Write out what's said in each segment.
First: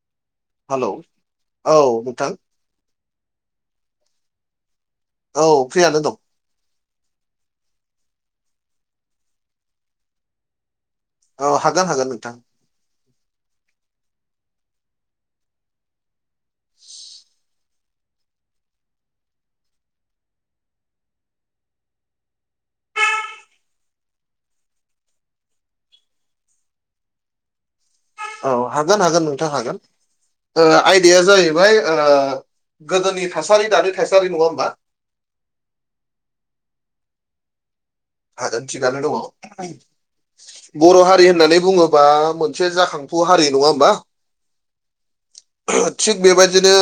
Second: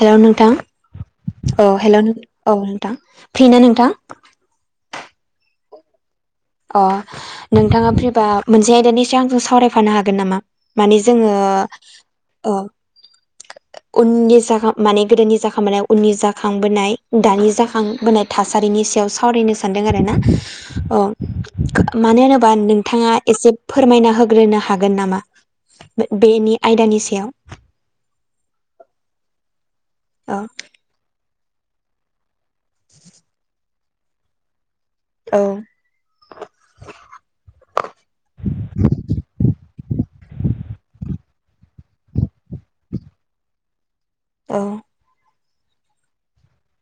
Hello नोंथां hello औ hello औ नोंथां फ्रि ना नोंथां औ फ्रियानो दं अ नोंथाङा फ्रिबा मोनसे आयदानि सायाव आंजों सावरायफानो हागोन नामा? माने जोङो औ हागोन हागोन नोंथां औ उननि जाखां माने गोदोनि जाखांबनाय उननि जाखांबोनाय दानि जाखांबोनाय थासारिनि सायाव सावरायनो सानदों आर ना औ मानो होनोबा नोंथाङा एसे फोरमायना होग्रोनो हागोन नामा? बेनि आयदानि सायाव औ हागोन हागोन नोंथाङ हागोन [unintelligible] आयदाया जाहैबाय गोदोनि थासारि दानि थासारि नङा होमबा औ [unintelligible] बर' हारि होननानै बुङोबा मोनसे जाखांफु हारि नङा होमबा औ थिग बेबायदिनो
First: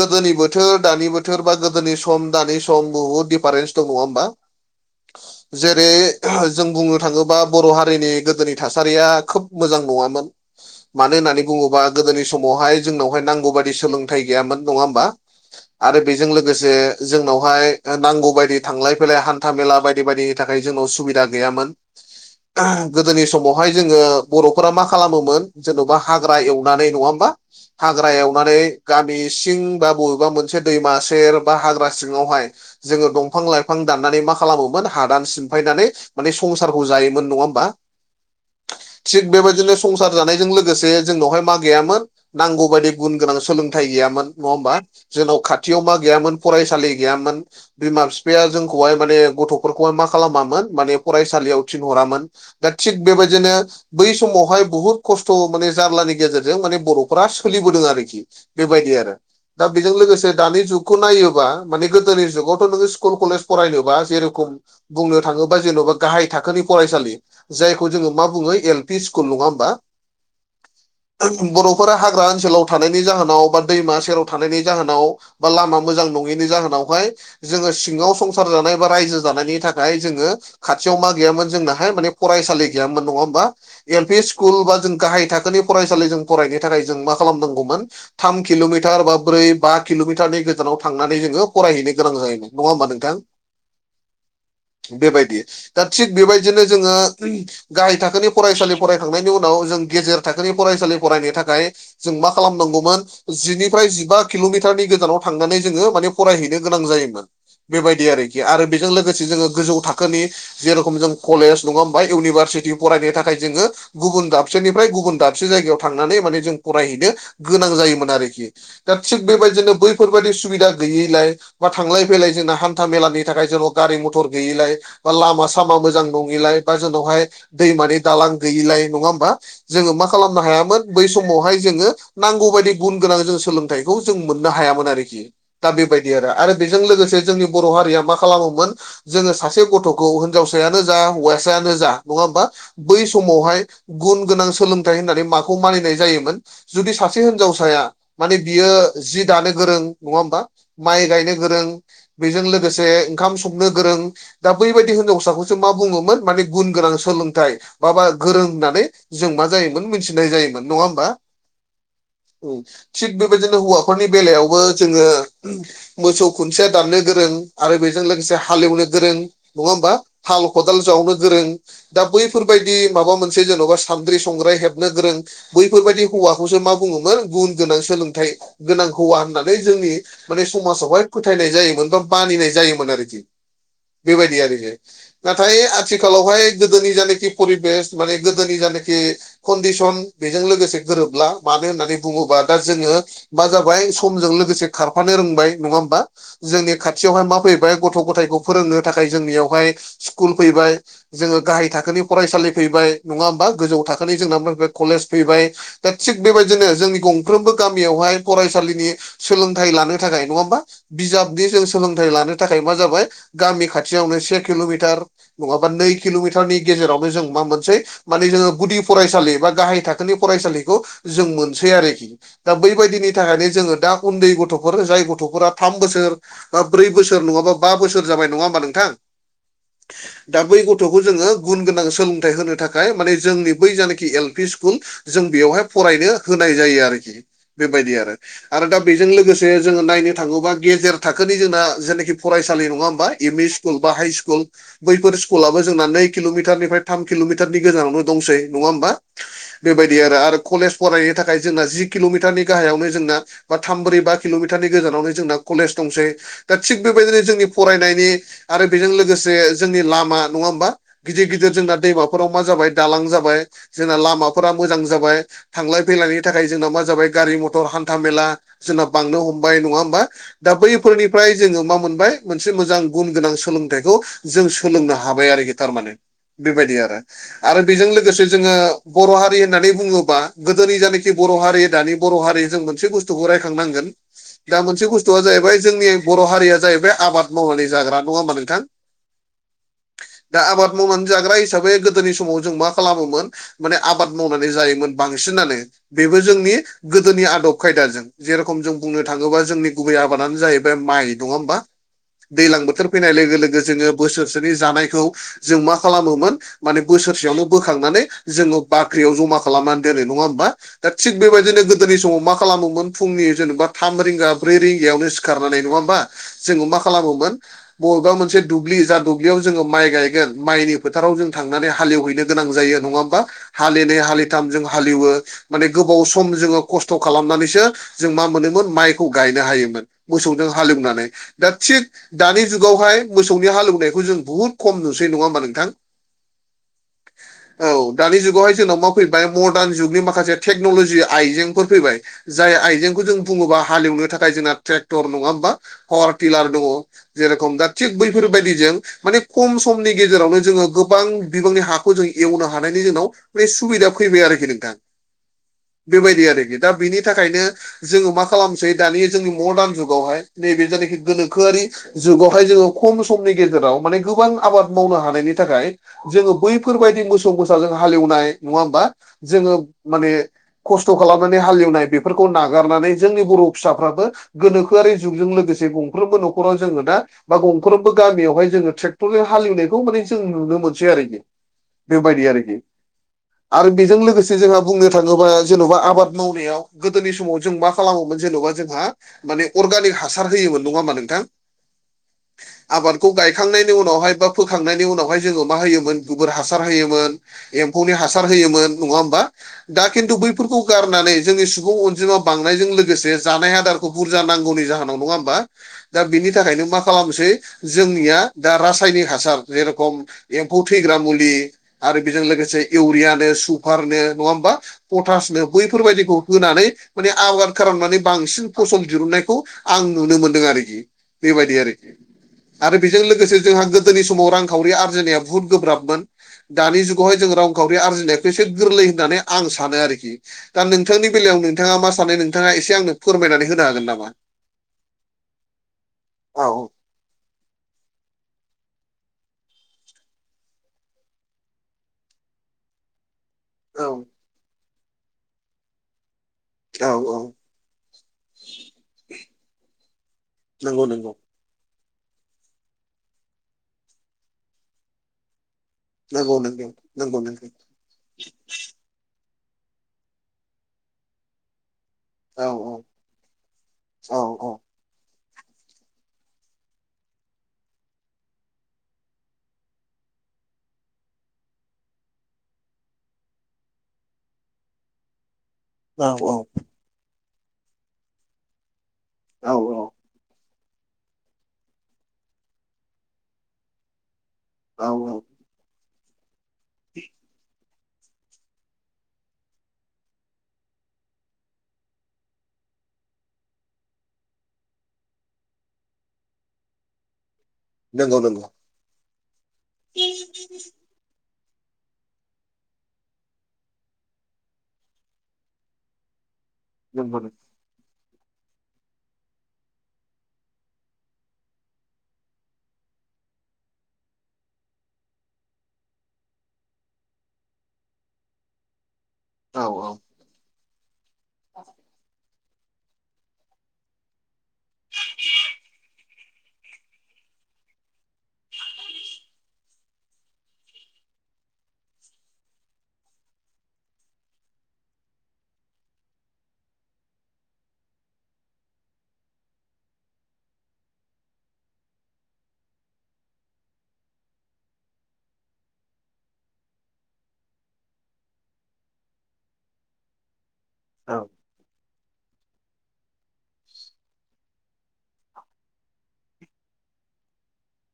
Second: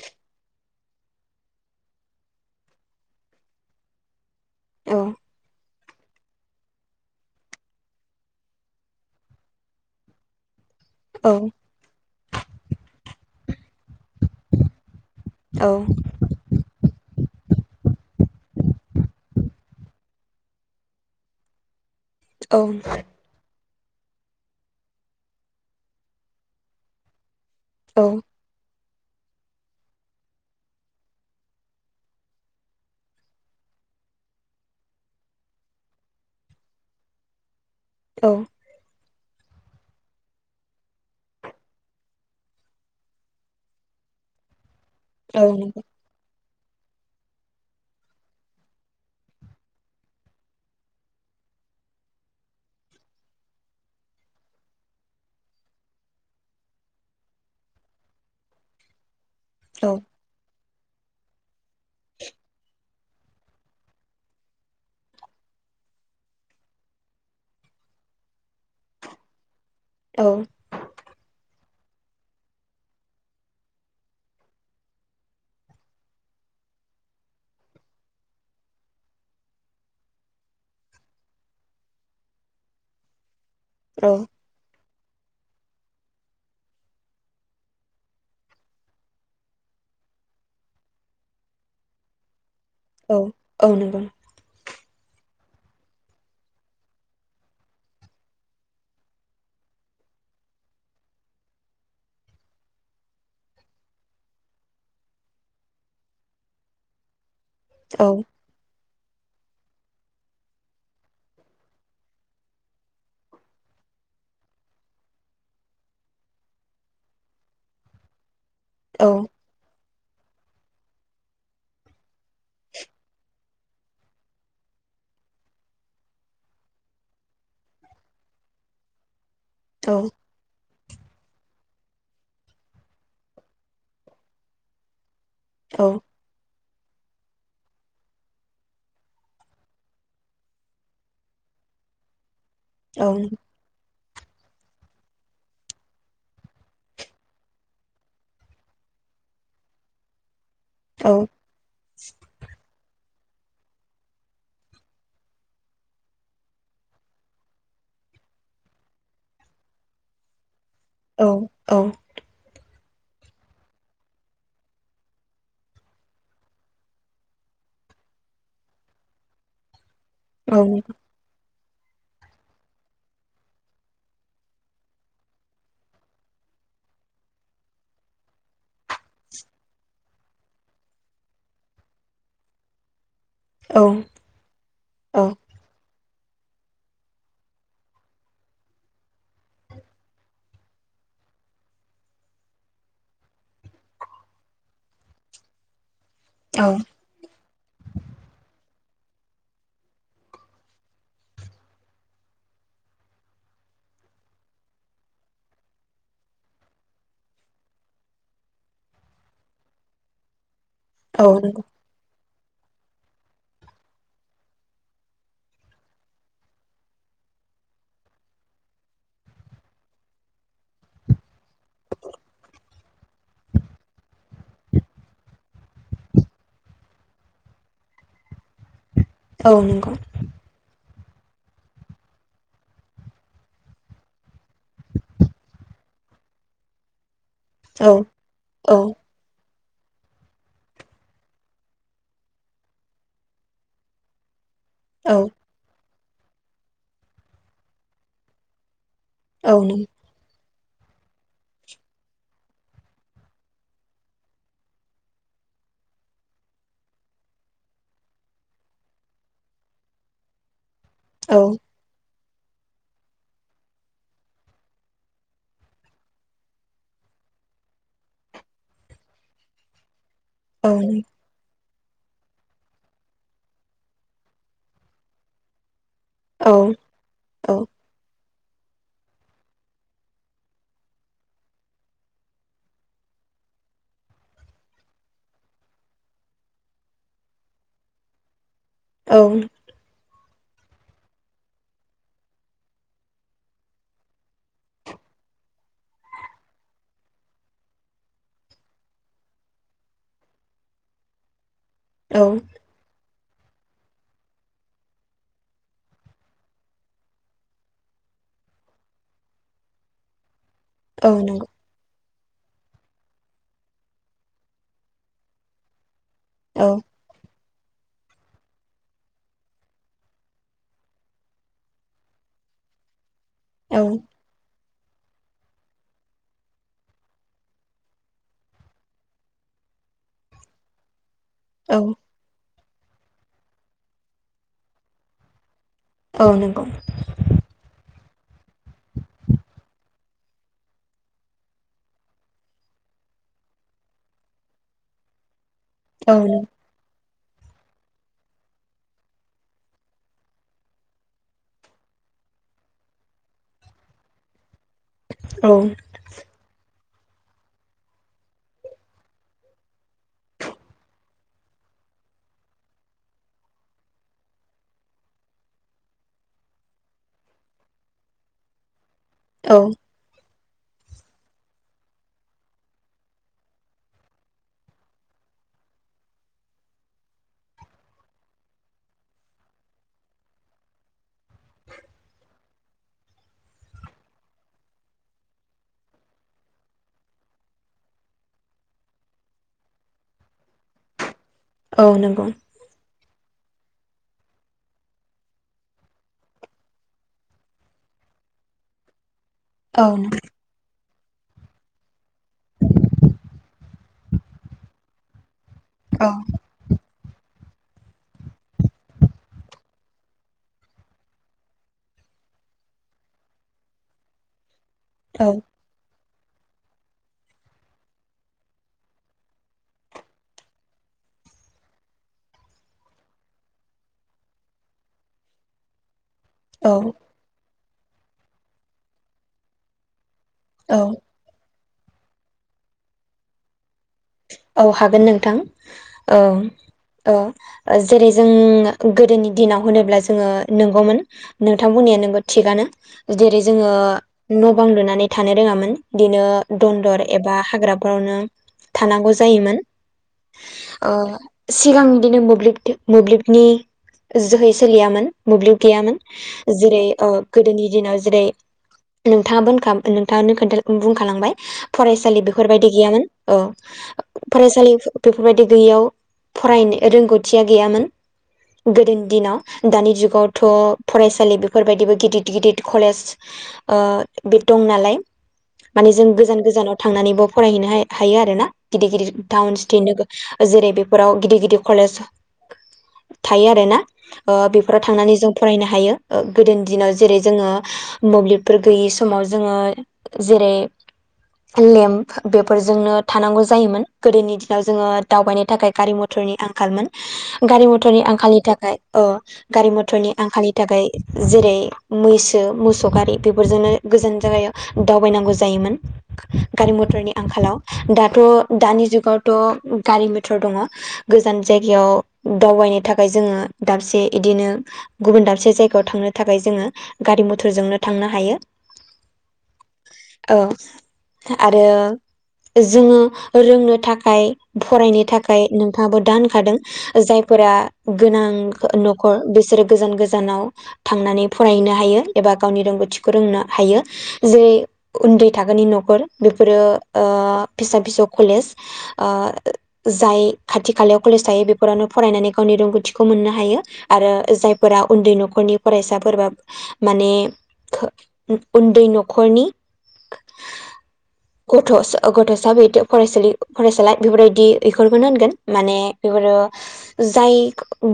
गोदोनि बोथोर दानि बोथोर बा गोदोनि सम दानि सम बुहुद दिडिफारेन्स दं नङा होमबा औ जेरै जों बुंनो थाङोबा बर' हारिनि गोदोनि थासारिया खोब मोजां नङामोन मानो औ होननानै बुङोबा गोदोनि समावहाय जोंनावहाय नांगौ बाददि सोलोंथाइ गैयामोन नङा होमबा औ आरो बे जों लोगोसे जोंनावहाय नांगौ बायदि थांलाय फैलाय हान्था मेला बायदि बायदि जों सुबिदा गैयामोन औ समावहाय जोङो बर'फोरा मा खालामोमोन जेन'बा हाग्रा एवनानै नङा होमबा हाग्रा औ एवनानै गामि सिं बा बबेबा मोनसे दैमा सेर बा हाग्रा सिङावहाय जोङो दंफां लाइफां दाननानै मा खालामोमोन हादान सिमफायनानै माने संसारखौ जायोमोन नङा होमबा औ थिग बेबायदिनो संसार जानायजों लोगोसे जोंनावहाय मा गैयामोन नांगौ बाददि गुन गोनां सोलोंथाइ गैयामोन नङा होमबा जोंनाव औ नंगौ खाथियाव मा गैयामोन फरायसालि गैयामोन बिमा बिफाया जोंखौहाय माने गथ' फोरखौहाय मा खालामामोन माने फरायसालियाव थिनहरामोन दा थिग बेबायदिनो बै समावहाय बुहुद खस्थ' माने जारलानि गेजेरजों माने बर'फ सोलिबोदों आरोखि। बेबायदि आरो दा औ बेजों लोगोसे दानि जुग खौ नायोबा माने गोदोनि जुगावथ' नोङो स्कुल कलेज फरायनोबा जेरेखम बुंनो थाङोबा जेन'बा गाहाय थाखोनि फरायसालि जायखौ जोङो मा बुङो एल पि स्कुल नङा होमबा। औ बर'फोरा हाग्रा ओनसोलाव थानायनि जाहोनाव बा दैमा सेराव थानायनि जाहोनाव बा लामा मोजां नङिनि जाहोनावहाय जोङो सिङाव संसार जानाय बा रायजो जानायनि थाखाय जोंङो खाथियाव मा गै जोंना हाय फरायसालि गैयामोनङा औ हब एल सु स्कुल बा जों गाहाय थाखोनि फरायसालि जों फरायनो थाखाय जों मा खालामनांगौमोन थाम किल'मिटार बा ब्रै बा किल'मिटारनि गोजानाव थांनानै जोङो फरायहैनो गोनां जायोमोन नङा होमबा नोंथां औ औ नंगौ बेबायदि दा थिग बेबायदिनो जोङो गाहाय थाखोनि फरायसालि फरायखांनायनि उनाव जों गेजेर थाखोनि फरायसालि फरायनो थाखाय जों मा खालामनांगौमोन जिनिफ्राय जिबा किल'मिटारनि गोजानाव थांनानै जोङो माने फरायहैनो गोनां जायोमोन। औ बेबायदि आरोखि आरो बेजों लोगोसे जोङो गोजौ थाखोनि जेरेखम जों कलेज नङा होमबा इउनिभारसिटि फरायनो थाखाय जोङो गुबुन दाबसेनिफ्राय गुबुन दाबसे जायगायाव थांनानै माने जों फरायहैनो गोनां जायोमोन आरोखि दा थिग बेबायदिनो बै फोरबादि सुबिदा गैयैलाय बा थांलाय फैलाय जोंना हान्था मेलानि थाखाय जेन' गारि मथर गैयिलाय बा लामा सामा मोजां नङिलाय बा जोंनावहाय दैमानि दालां गैयिलाय नङा होमबा जोङो मा हागोन खालामनो हायामोन बै समावहाय जोङो नांगौ बायदि गुन गोनां जों सोलोंथाइखौ जों मोननो हायामोन आरोखि। दा बेबायदि आरो आरो बेजों लोगोसे जोंनि बर' हारिया मा खालामोमोन जोङो सासे गथ'खौ हिनजावसायानो जा हौवासायानो जा नङा होमबा? बै समावहाय गुन गोनां सोलोंथाइ होननानै माखौ मानिनाय जायोमोन जुदि सासे हिनजावसाया माने बियो जि दानो गोरों नङा होमबा? माइ गायनो गोरों, बेजों लोगोसे ओंखाम संनो गोरों, दा बैबायदि हिनजावसाखौसो मा बुङोमोन माने गुन गोनां सोलोंथाइ माबा गोरों होननानै जों मा जायोमोन मिथिनाय जायोमोन नङा होम औ औ। औ थिग बेबायदिनो हौवाफोरनि बेलायावबो जोङो मोसौ खुन्थिया दाननो गोरों आरो बेजों लोगोसे हालेवनो गोरों नङा होमबा हाल खदाल जावनो गोरों दा बैफोरबायदि माबा मोनसे जेन'बा सादद्रि संग्राय हेबनो गोरों बैफोरबायदि हौवाखौसो मा [unintelligible] गुन गोनां सोलोंथाइ गोनां हौवा होननानै जोंनि माने समाजावहाय फोथायनाय जायोमोन बा मानिनाय जायोमोन आरोखि। औ। बायदि आरोखि। नाथाय आथिखालावहाय गोदोनि जानाखि परिबेस माने गोदोनि जानाखि कन्दिसन बेजों लोगोसे गोरोबला। मानो होननानै बुङोबा दा जोङो मा जाबाय समजों लोगोसे खारफानो रोंबाय नङा होमबा? जोंनि खाथियावहाय मा फैबाय गथ' गथायखौ फोरोंनो थाखाय जोंनियावहाय स्कुल फैबाय। जोङो गाहाय थाखोनि फरायसालि फैबाय नङा होमबा गोजौ थाखोनि जोंना फैबाय कलेज फैबाय। दा थिग बेबायदिनो जोंनि गंफ्रोमबो गामियावहाय फरायसालिनि सोलोंथाइ लानो थाखाय नङा होनबा बिजाबनि जों सोलोंथाइ लानो थाखाय मा जाबाय गामि खाथियावनो से किल'मिटार नङाबा नै किल'मिटारनि गेजेरावनो जों मा मोनसे माने जोङो गुदि फरायसालि बा गाहाय थाखोनि फरायसालिखौ जों मोनसै आरोखि। दा बै बायदिनि थाखायनो जोङो दा उन्दै गथ'फोर जाय गथ'फोरा थाम बोसोर बा ब्रै बोसोर नङाबा बा बोसोर जाबाय नङा होमबा नोंथां? औ नंगौ। दा बै गथ'खौ जोङो गुन गोनां सोलोंथाइ होनो थाखाय माने जोंनि बै जानाखि एल पि स्कुल जों बेयावहाय फरायनो होनाय जायो आरोखि बेबायदि आरो आरो दा बेजों लोगोस जे जोङो नायनो थाङोबा गेजेर थाखोनि जोंना जेनाखि फरायसालि नङा होम बा एम इ स्कुल बा हाइ स्कुल बैफोर स्कुलाव जोंना नै किल'मिटारनिफ्राय थाम किल'मिटारनि गोजानावनो दंसै नङा होनबा बेबायदि आरो आरो कलेज फरायनो थाखाय जोंना जि किल'मिटारनि गाहायावनो जोंना बा थामब्रै बा किल'मिटारनि गोजानावनो जोंना कलेज दंसै दा थिग बेबायदिनो जोंनि फरायनायनि आरो बेजों लोगोसे जोंनि लामा नङा होमबा गिदिर गिदिर जोंना दैमाफोराव मा जाबाय दालां जाबाय जोंना लामाफोरा मोजां जाबाय। थांलाय फैलायनि थाखाय जोंनाव मा जाबाय गारि मथर हान्था मेला जोंना बांनो हमबाय नङा होमबा। दा बैफोरनिफ्राय जोङो मा मोनबाय मोनसे मोजां गुन गोनां सोलोंथाइखौ जों सोलोंनो हाबाय आरोखि थारमाने। बेबायदि आरो आरो बेजों लोगोसे जोङो बर' हारि होननानै बुङोबा गोदोनि जानिखि बर' हारि दानि बर' हारि जों मोनसे बुस [unintelligible] रायखांनांगोन दा मोनसे बुस्थुवा जाहैबाय जोंनि बर' हारिया जाहैबाय आबाद मावनानै जाग्रा नङा होमबा नोंथां? औ। दा आबाद मावनानै जाग्रा हिसाबै गोदोनि समाव जों मा खालामोमोन माने आबाद मावनानै जायोमोन बांसिनानो बेबो जोंनि गोदोनि आदब खायदाजों जेरेखम जों बुंनो थाङोबा जोंनि गुबै आबादानो जाहैबाय माइ दङा होमबा। दैज्लां बोथोर फैनाय लोगो लोगो जोङो बोसोरसेनि जानायखौ जों मा खालामोमोन माने बोसोरसेयावनो बोखांनानै दा थिग बेबायदिनो [inaudible] गोदोनि समाव मा खालामोमोन फुंनि जेनेबा थाम रिंगा ब्रै रिंगायावनो सिखारनानै नङा होमबा जोङो मा खालामोमोन बबेबा मोनसे दुब्लि जा दुब्लियाव जोङो माइ गायगोन माइनि फोथाराव जों थांनानै हाल एवहैनो गोनां जायो नङा होमबा हालिनै हालिथाम जों हाललिवो। माने गोबाव सम जोङो खस्थ' खालामनानैसो जों मा मोनोमोन माइखौ गायनो हायोमोन। मोसौजों हालेवनानै दा थिग दानि जुगावहाय औ नंगौ। औ। जाय आइजेंखौ जों बुङोबा हालेवनो थाखाय नाजों जेरखम दा थिग बैफोरबायदिजों माने खम समनि गेजेरावनो जोङो गोबां बिबांनि हाखौ जों एवनो हानायनि जोंनाव बे सुबिदा फैबाय आरोखि नोंथां औ बेबायदि आरोखि दा बिनि थाखायनो जोङो मा खालामसै दानि जोंनि मदार्न जुगावहाय नैबे जायखि गोनोखोआरि जुगावहाय जोङो खम समनि गेजेराव माने गोबां आबाद मावनो हानायनि थाखाय जोङो बैफोरबायाददि मोसौ मोसा जों हालेवनाय नङा होमबा जोङो माने खस्थ' खालामनानै हालेवनाय बेफोरखौ नागारनानै गोनोखोआरि जुगजों लोगोसे गं [inaudible] बा गंफ्रोमबो गामियावहाय जोङो ट्रेक्टरजों हालेवनायखौ माने जों नुनो मोनसै आरोखि बेबायदि आरोखि आरो बेजों लोगोसे जोंहा बुंनो थाङोबा जेन'बा आबाद मावनायाव गोदोनि समाव जों मा खालामोमोन जेन'बा जोंहा माने अर्गानिक हासार होयोमोन नङा होमा नोंथां औ नंगौ आबादखौ गायखांनायनि उनावहाय बा फोखांनायनि उनावहाय जोङो मा होयोमोन गोबोर हासार होयोमोन। एम्फौनि हासार होयोमोन नङा होमबा दा खिन्थु बैफोरखौ गारनानै जोंनि सुबुं अनजिमा बांनायजों लोगोसे जानाय आदार बुरजा नांगौनि जाहोनाव नङा हा दा बेनि थाखायनो मा खालामसै जोंनिया दा रासायनिक हासार जेरेखम एम्फौ थैग्रा आरो बेजों लोगोसे इउरियानो सुफारनो नङा होमबा पटासनो बैफोरबायदिखौ होनानै माने आबाद खालामनानै बांसिन फसल दिहुननायखौ आं नुनो मोन [inaudible] दों आरोखि बेबायदि आरोखि आरो बेजों लोगोसे जोंहा गोदोनि समाव रांखावरि आरजिनाया बुहुद गोब्राबमोन दानि जुगावहाय जों रांखावरि आरजिनायखौ एसे गोरलै होननानै आं सानो आरोखि दा नोंथांनि बेलायाव नोंथाङा मा सानो नोंथाङा एसे आंनो फोरमायनानै होनो हागोन नामा? औ हागोन नोंथां औ औ जेरै जों नोंथां बुंनाया औ नोंगौ औ औ बिदिनो नंगौ नंगौ [unintelligible] सिगां बिदिनो मोब्लिब मोब्लिबनि जोहै सोलियामोन नंगौ नंगौ जेरै ओ नंगौ नंगौ गोदोनि दिनाव जेरै नोंथाङा [unintelligible] खोनथा बुंखालांबाय फरायसालि औ बेफोरबायदि गैयामोन औ औ फरायसालि [unintelligible] बेफोरबायदि गैयैयाव फरायनो रोंगौथिया गैयामोन। गोदोनि दिनाव‌ दानि जुगावथ' फरायसालि बिफोरबायदिबो गिदिद गिदिद कलेज ओ बे दं नालाय माने जों औ औ गोजान गोजानाव थांनानैबो फरायहैनो हायो आरो ना गिदिर गिदिर औ टाउन सिटि नोगो जेरै बेफोराव गिदिर गिदिर कलेज थायो आरो ना। ओ बेफोरो औ थांनानै औ जों फरायनो हायो गोदोनि दिनाव जेरै जोङो मोब्लिबफोर गैयि समाव जोङो जेरै लेम्प बेफोरजोंनो थानांगौ जायोमोन गोदोनि दिनाव जोङो दावबायनो थाखाय गारि मथरनि आंखालमोन गारि मथरनि नंगौ आंखालनि नंगौ थाखाय अ गारि मथरनि आंखालनि थाखाय जेरै मैसो मोसौ गारि बेफोरजोंनो गोजान जायगायाव दावबायनांगौ जायोमोन‌। गारि मथरनि नंगौ आंखालाव दाथ' दानि जुगावथ' गारि मथर दङ गोजान जायगायाव दावबायनो थाखाय जोङो दाबसे इदिनो गुबुन दाबसे जायगायाव थांनो थाखाय जोङो गारि मथरजोंनो थांनो हायो। औ औ आरो जोङो रोंनो थाखाय फरायनो थाखाय नोंथाङाबो दा होखादों जायफोरा गोनां न'खर बिसोरो गोजान गोजानाव थांनानै फरायनो हायो एबा गावनि रोंगौथिखौ रोंनो हायो जे उन्दै थाखोनि न'खर बेफोरो ओ फिसा फिसौ कलेज ओ जाय खाथि खालायाव कलेज थायो बेफोरावनो फरायनानै गावनि रोंगौथिखौ मोननो हायो। आरो जायफोरा उन्दै न'खरनि फरायसाफोरबा माने उन्दै न'खरनि गथ' गथ'सा बेद फरायसालि फरायसालाय बेफोरबायदि बेफोरफोरखौनो होनगोन माने बेफोरो जाय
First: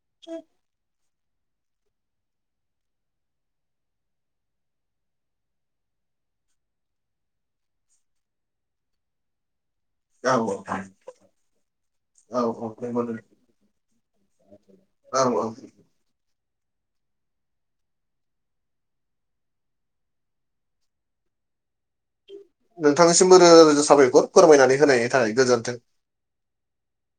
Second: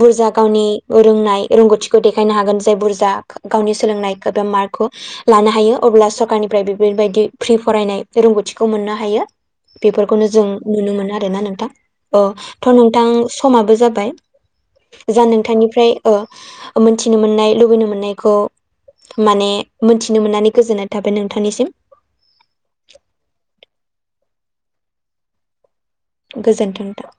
बुरजा गावनि रोंनाय रोंगौथिखौ देखायनो हागोन जाय बुरजा गावनि सोलोंनायखौ एबा मार्कखौ लानो हायो अब्ला सरकारनिफ्राय बेफोरबायदि फ्रि फरायनाय रोंगौथिखौ मोननो हायो। बेफोरखौनो औ जों नुनो मोनो आरोना नोंथां औ थ' नंगौ नोंथां नंगौ समाबो जाबाय जा औ औ। नोंथांनिफ्राय ओ मोनथिनो मोननाय लुबैनो मोननायखौ माने मोनथिनो मोननानै गोजोननाय थाबाय नोंथांनिसिम। नोंथांनिसिमबो रोजा रोजा साबायखर फोरमायनानै होनायनि थाखाय गोजोन्थों। गोजोन्थों नोंथां।